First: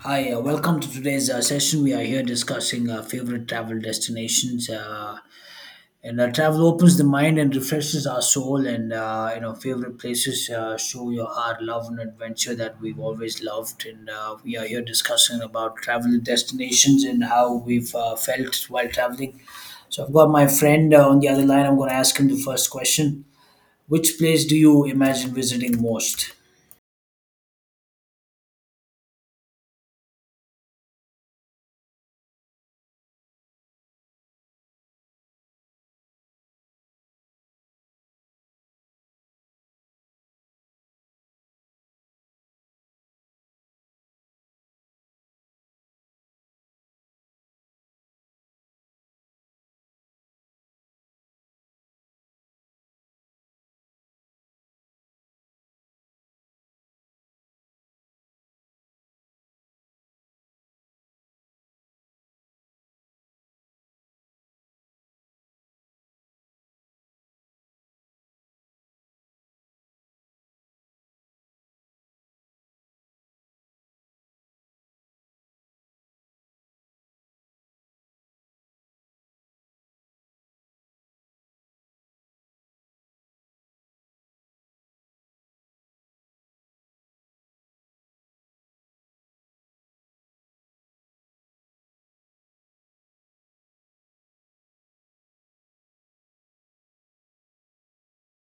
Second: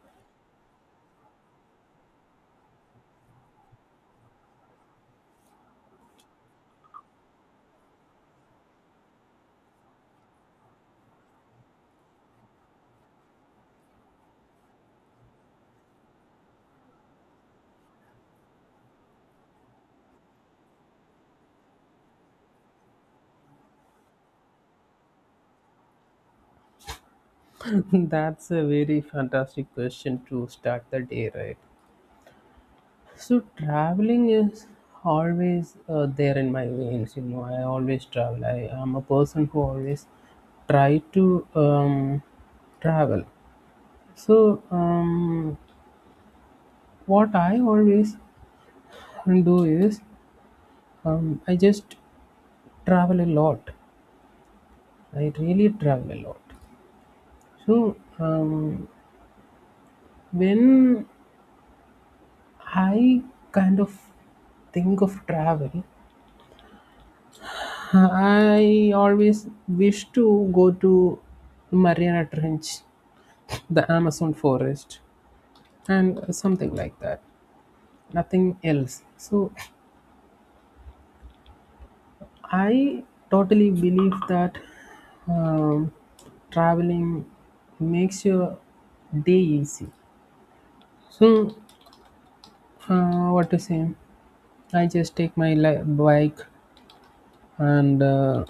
Hi, welcome to today's session. We are here discussing favorite travel destinations. And Travel opens the mind and refreshes our soul. Favorite places show your heart, love, and adventure that we've always loved. And We are here discussing about travel destinations and how we've felt while traveling. So I've got my friend on the other line. I'm going to ask him the first question. Which place do you imagine visiting most? That's a very fantastic question to start the day, right? So traveling is always there in my veins. You know, I always travel. I am a person who always try to travel. So um, what I always do is I just travel a lot. I really travel a lot. So um, when I kind of think of travel, I always wish to go to Mariana Trench, the Amazon forest, and something like that. Nothing else. So I totally believe that um, traveling makes your day easy. So what to say? I just take my bike and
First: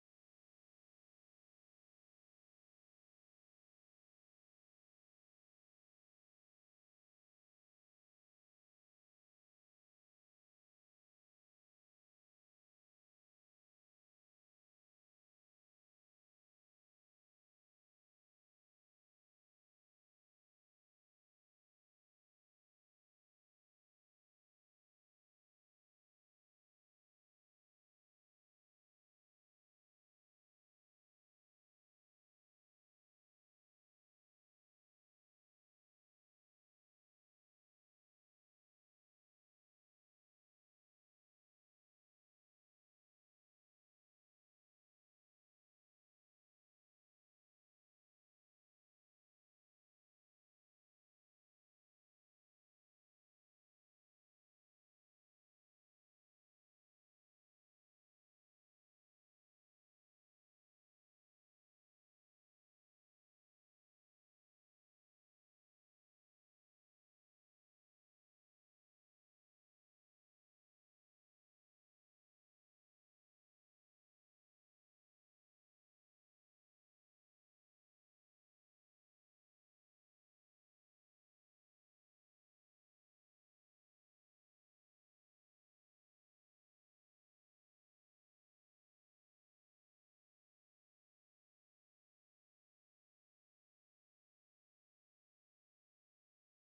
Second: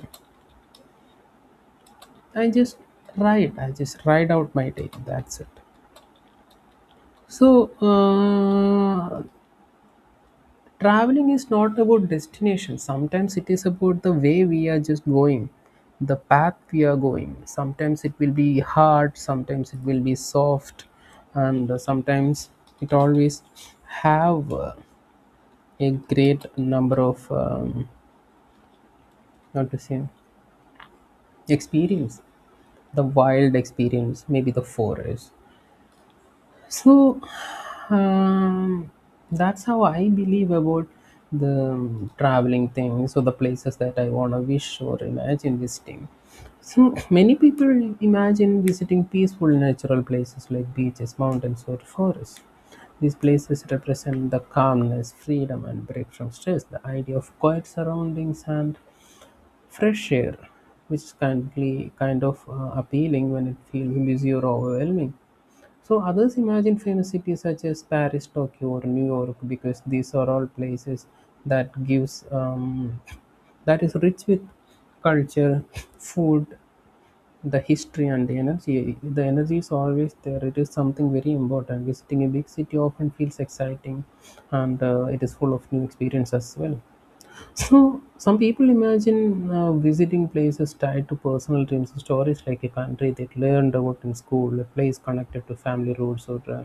I just ride. I just ride out my day. That's it. So, traveling is not about destination. Sometimes it is about the way we are just going, the path we are going. Sometimes it will be hard, sometimes it will be soft, and sometimes it always have a great number of, not to say, experience. The wild experience, maybe the forest. So um, that's how I believe about the traveling thing. So the places that I wanna wish or imagine visiting. So many people imagine visiting peaceful natural places like beaches, mountains, or forests. These places represent the calmness, freedom, and break from stress. The idea of quiet surroundings and fresh air, which can be kind of appealing when it feels busy or overwhelming. So others imagine famous cities such as Paris, Tokyo, or New York, because these are all places that gives um, that is rich with culture, food, the history, and the energy. The energy is always there. It is something very important. Visiting a big city often feels exciting, and it is full of new experience as well. So, some people imagine visiting places tied to personal dreams and stories, like a country they learned about in school, a place connected to family roots, or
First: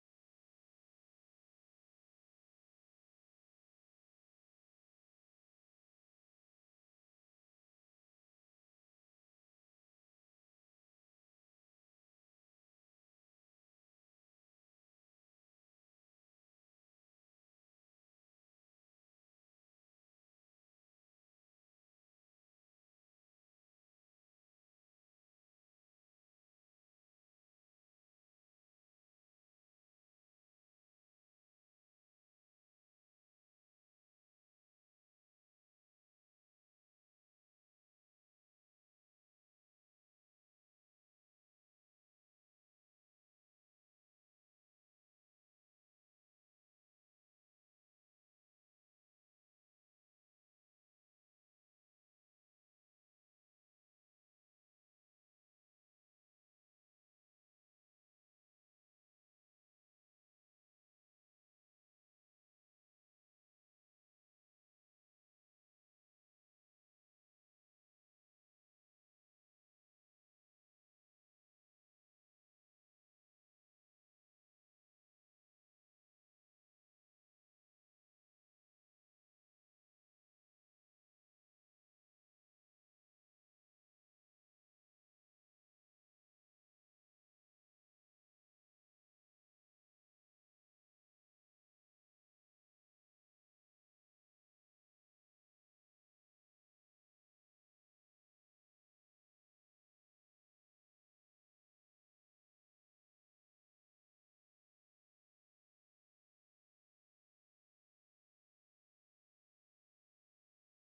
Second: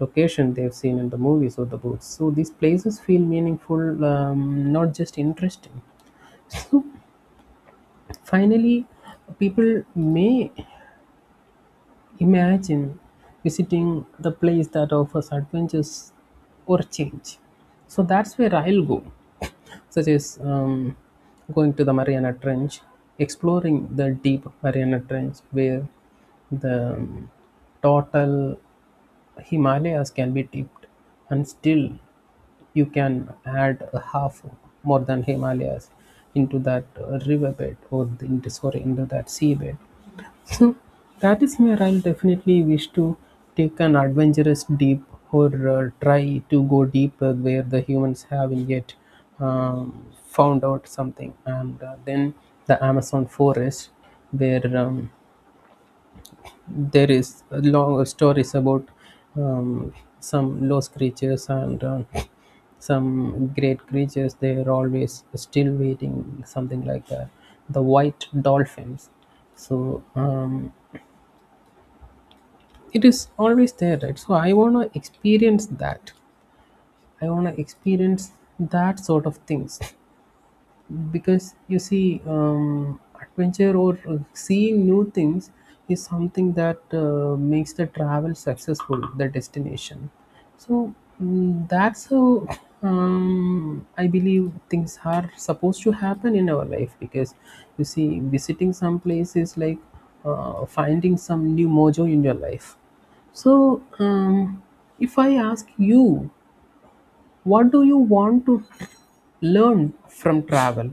location they've seen in the movies or the books. So, these places feel meaningful, not just interesting. So, finally, people may imagine visiting the place that offers adventures or change. So that's where I'll go, such as going to the Mariana Trench, exploring the deep Mariana Trench where the total Himalayas can be dipped, and still you can add a half more than Himalayas into that riverbed or the, into, sorry, into that seabed. So that is where I'll definitely wish to take an adventurous deep or try to go deeper where the humans haven't yet found out something. And then the Amazon forest, where there is a long stories about um, some lost creatures and some great creatures. They are always still waiting, something like that. The white dolphins. So it is always there, right? So I want to experience that. I want to experience that sort of things, because you see, adventure or seeing new things is something that makes the travel successful, the destination. So that's how I believe things are supposed to happen in our life, because you see, visiting some place is like finding some new mojo in your life. So, if I ask you, what do you want to learn from travel?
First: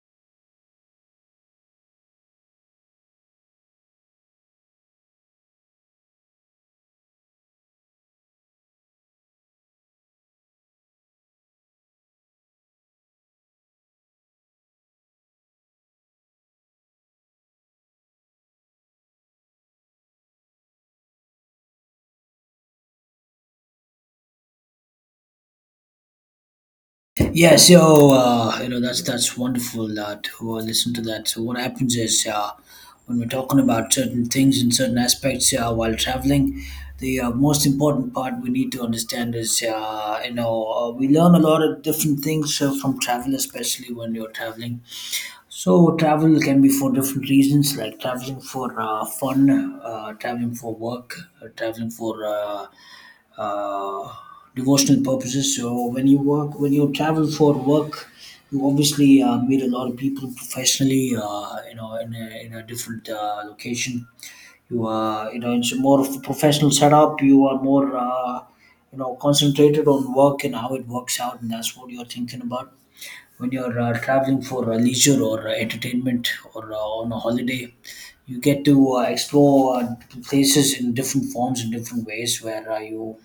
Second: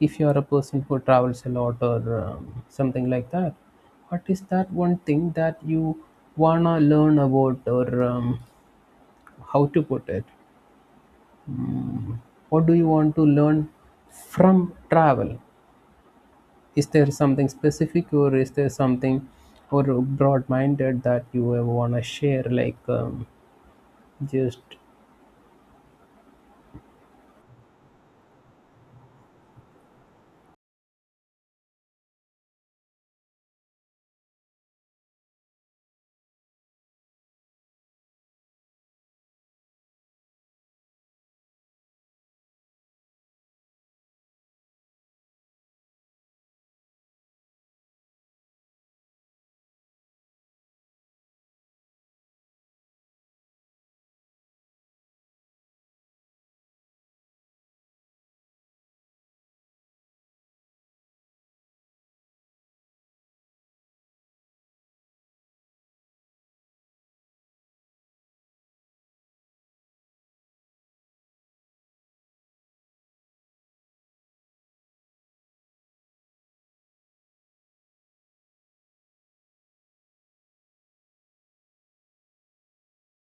If you are a person who travels a lot, or something like that, what is that one thing that you wanna learn about, or how to put it? Mm, what do you want to learn from travel? Is there something specific, or is there something or broad minded that you want to share, like just. Yeah, so you know that's wonderful to listen to that. So what happens is when we're talking about certain things and certain aspects while traveling, the most important part we need to understand is you know we learn a lot of different things from travel, especially when you're traveling. So travel can be for different reasons, like traveling for fun, traveling for work, traveling for uh, devotional purposes. So when you work, when you travel for work, you obviously meet a lot of people professionally. You know, in a different location, you are you know it's more of a professional setup. You are more you know concentrated on work and how it works out, and that's what you're thinking about. When you're traveling for leisure or entertainment or on a holiday, you get to explore places in different forms and different ways where you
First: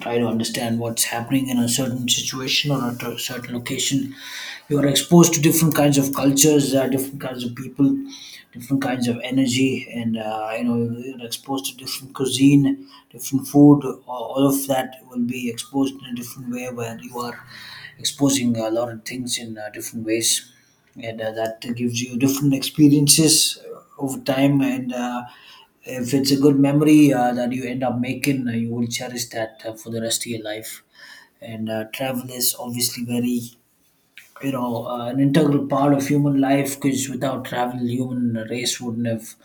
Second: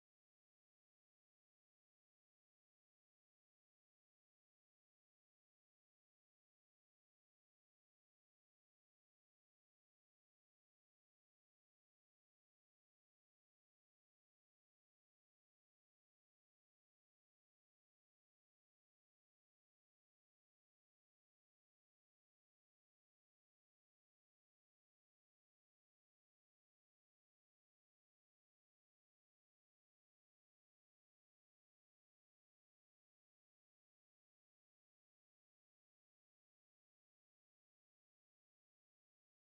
try to understand what's happening in a certain situation or certain location. You are exposed to different kinds of cultures, different kinds of people, different kinds of energy, and you know you're exposed to different cuisine, different food. All of that will be exposed in a different way, where you are exposing a lot of things in different ways, and that gives you different experiences over time. And if it's a good memory that you end up making, you will cherish that for the rest of your life. And travel is obviously very you know an integral part of human life, because without travel human race wouldn't have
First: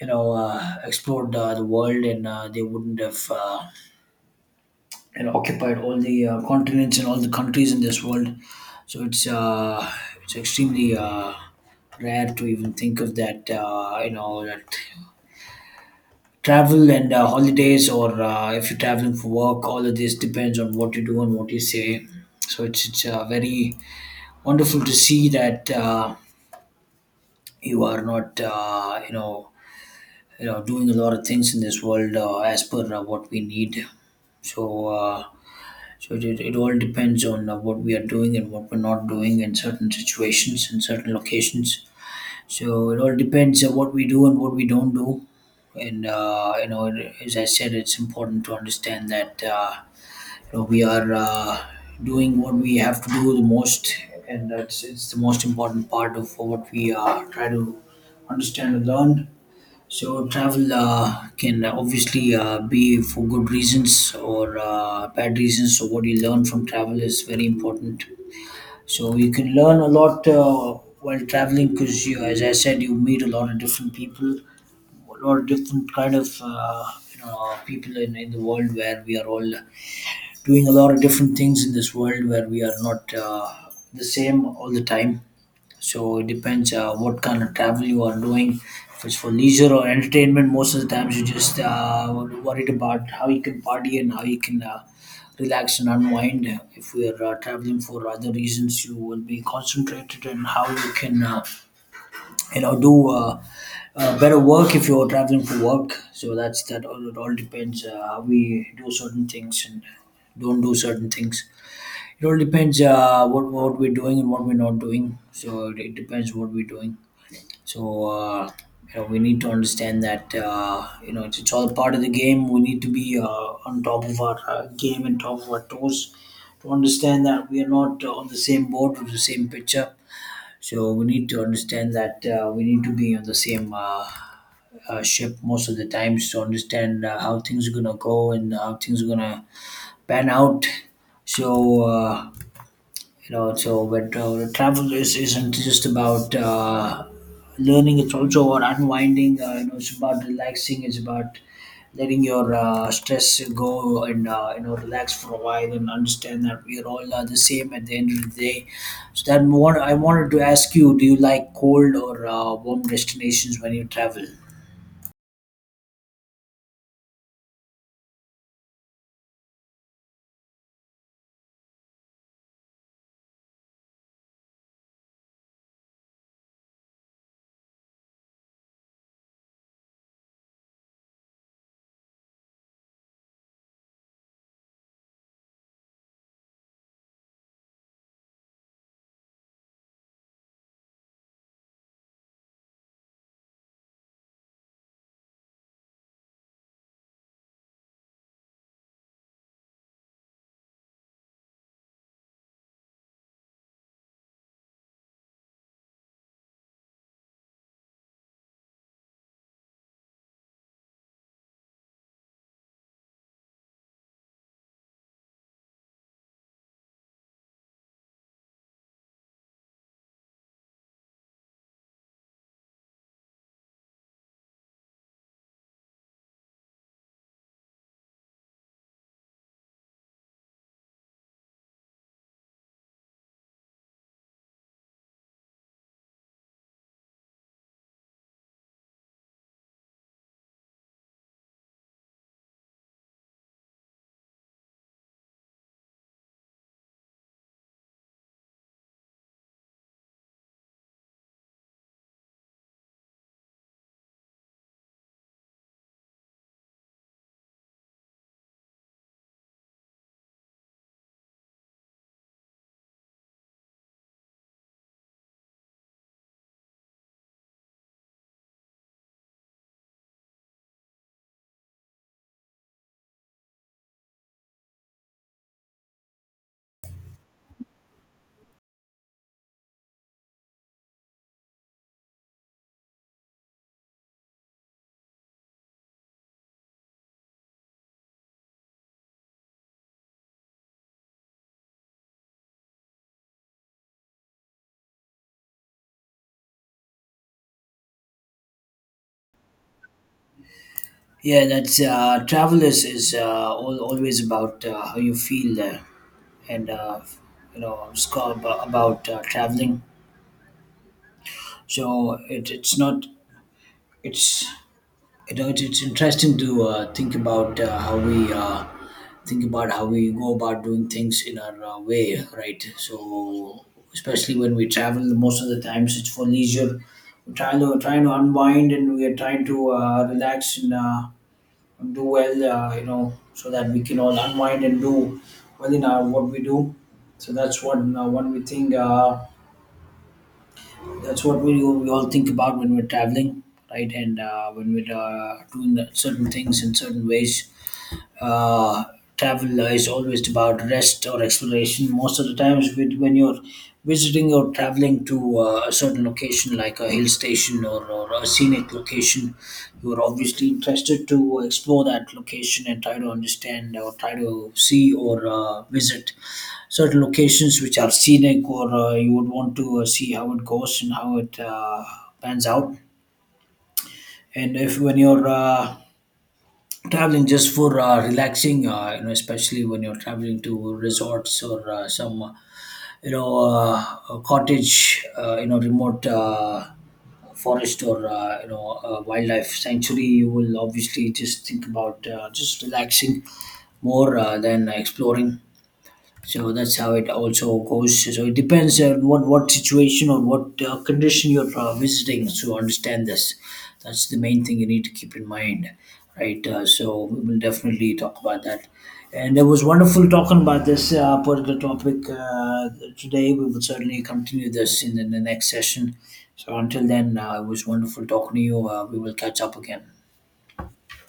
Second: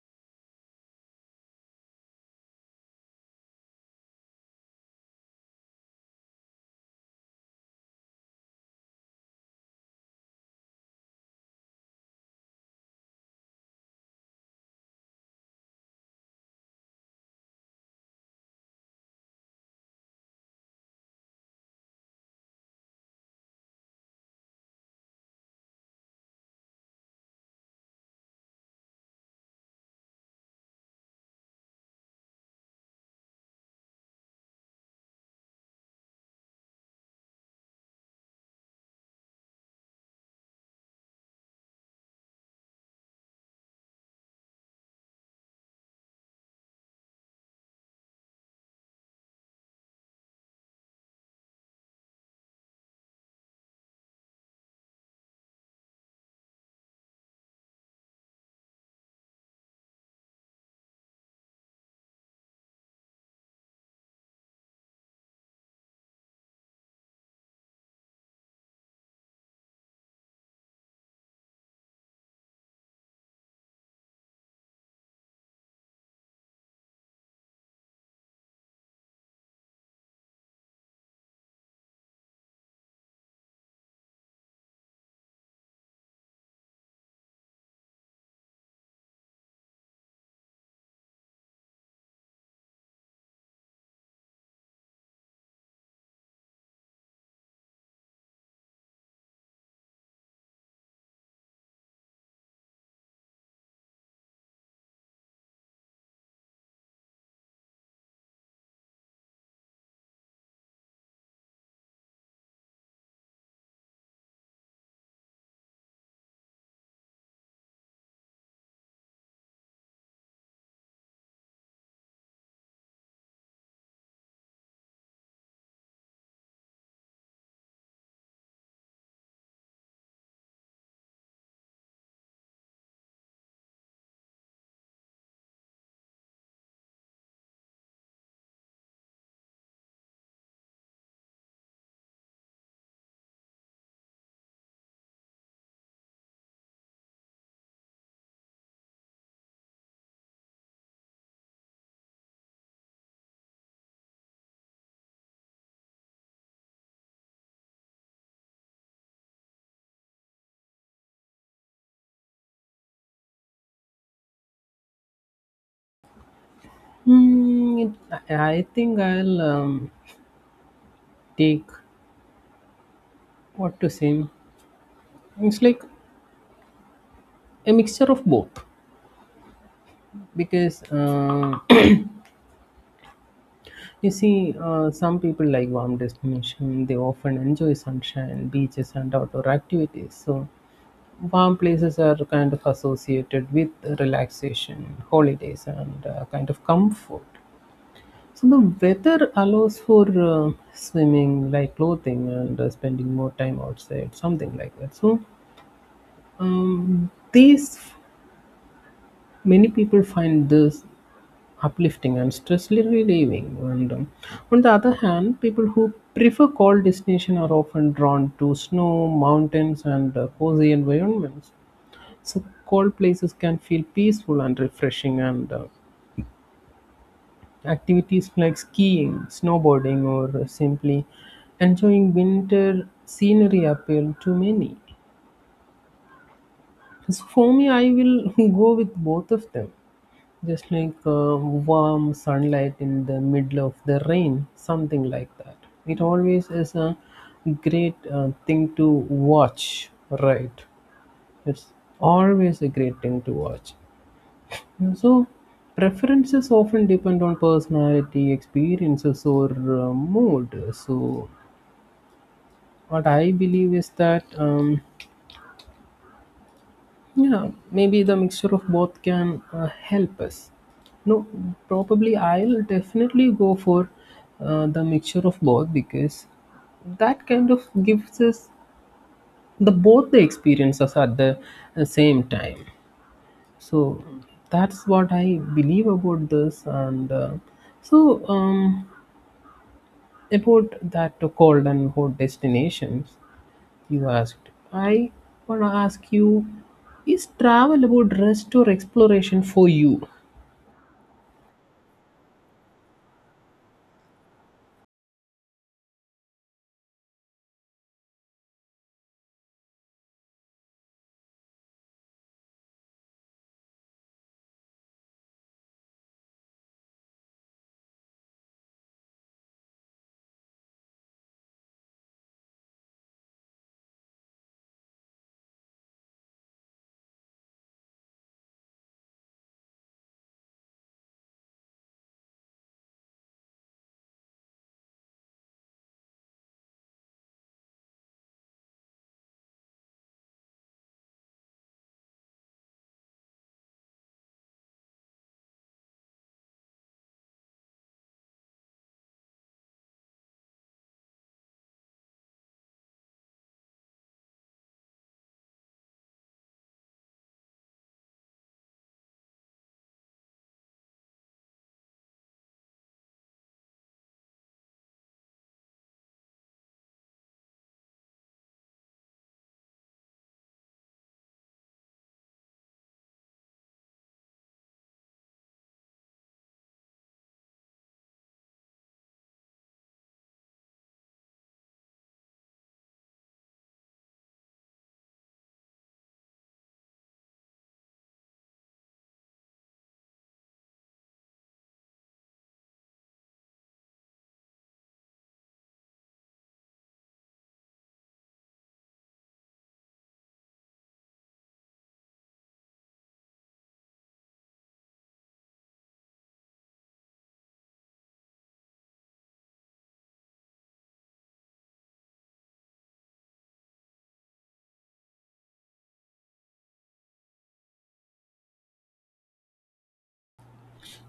you know explored the world, and they wouldn't have you know occupied all the continents and all the countries in this world. So it's extremely rare to even think of that you know that travel and holidays or if you're traveling for work, all of this depends on what you do and what you say. So it's very wonderful to see that you are not you know you know doing a lot of things in this world as per what we need. So uh, so it, it all depends on what we are doing and what we're not doing in certain situations in certain locations. So it all depends on what we do and what we don't do. And you know as I said, it's important to understand that you know we are doing what we have to do the most, and that's it's the most important part of what we try to understand and learn. So travel can obviously be for good reasons or bad reasons. So what you learn from travel is very important. So you can learn a lot while traveling, because you, as I said, you meet a lot of different people, a lot of different kind of you know people in the world where we are all doing a lot of different things in this world where we are not the same all the time. So it depends what kind of travel you are doing. If it's for leisure or entertainment, most of the times you just worried about how you can party and how you can relax and unwind. If we are traveling for other reasons, you will be concentrated on how you can, you know, do better work if you're traveling for work. So that's that. All it all depends how we do certain things and don't do certain things. It all depends what we're doing and what we're not doing. So it depends what we're doing. So you know we need to understand that you know it's all part of the game. We need to be on top of our game and top of our toes to understand that we are not on the same boat with the same picture. So we need to understand that we need to be on the same. Ship most of the times to understand how things are gonna go and how things are gonna pan out. So you know so but travel is, isn't just about learning, it's also about unwinding. You know, it's about relaxing, it's about letting your stress go, and you know relax for a while and understand that we're all the same at the end of the day. So that more I wanted to ask you, do you like cold or warm destinations when you travel? It, I think I'll take, what to say. It's like a mixture of both. Because you see, some people like warm destination, they often enjoy sunshine beaches and outdoor activities, so warm places are kind of associated with relaxation holidays and kind of comfort. So the weather allows for swimming like clothing and spending more time outside, something like that. So these many people find this uplifting and stress relieving. And on the other hand, people who prefer cold destinations are often drawn to snow, mountains, and cozy environments. So cold places can feel peaceful and refreshing, and activities like skiing, snowboarding, or simply enjoying winter scenery appeal to many. So for me, I will go with both of them. Just like warm sunlight in the middle of the rain, something like that. It always is a great thing to watch, right? It's always a great thing to watch. And so, preferences often depend on personality, experiences, or mood. So, what I believe is that. Yeah, maybe the mixture of both can help us. No, probably I'll definitely go for the mixture of both, because that kind of gives us the both the experiences at the same time. So that's what I believe about this. And so um, about that cold and hot destinations you asked. I want to ask you, is travel about rest or exploration for you? Yeah, that's travel is all, always about how you feel and you know it's called about traveling. So it, it's not it's you know it's interesting to think about how we think about how we go about doing things in our way, right? So especially when we travel, most of the times it's for leisure. We're trying to unwind, and we are trying to relax and do well, you know, so that we can all unwind and do well in our what we do. So that's one one we think. That's what we all think about when we're traveling, right? And when we're doing that certain things in certain ways, uh, travel is always about rest or exploration. Most of the times, with when you're visiting or traveling to a certain location, like a hill station, or a scenic location, you're obviously interested to explore that location and try to understand or try to see or visit certain locations which are scenic or you would want to see how it goes and how it pans out. And if when you're traveling just for relaxing, you know especially when you're traveling to resorts or some you know cottage, you know remote forest or you know wildlife sanctuary, you will obviously just think about just relaxing more than exploring. So that's how it also goes. So it depends on what situation or what condition you're visiting to understand this. That's the main thing you need to keep in mind, right? So we will definitely talk about that, and it was wonderful talking about this particular topic today. We will certainly continue this in the next session. So until then, it was wonderful talking to you. We will catch up again.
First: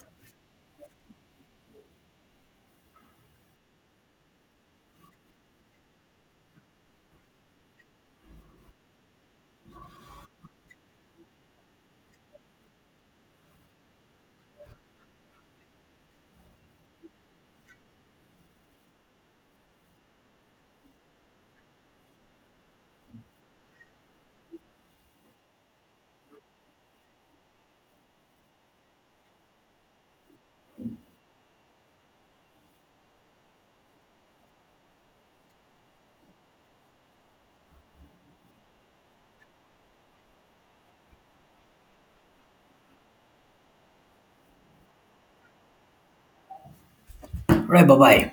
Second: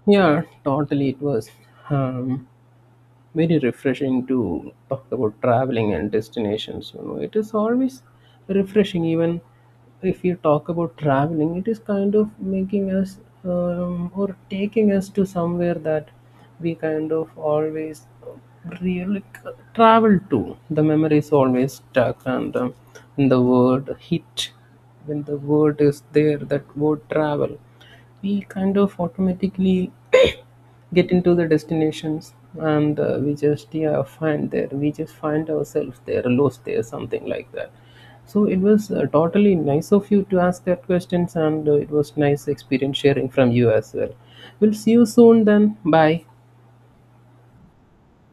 Yeah, totally, it was. Um, Very refreshing to talk about traveling and destinations. You know, it is always refreshing. Even if you talk about traveling, it is kind of making us or taking us to somewhere that we kind of always really travel to. The memory is always stuck, and when the word hit, when the word is there, that word travel, we kind of automatically get into the destinations, and we just, yeah, find there, we just find ourselves there, lost there, something like that. So it was totally nice of you to ask that questions, and it was nice experience sharing from you as well. We'll see you soon then. Bye. All right, bye bye.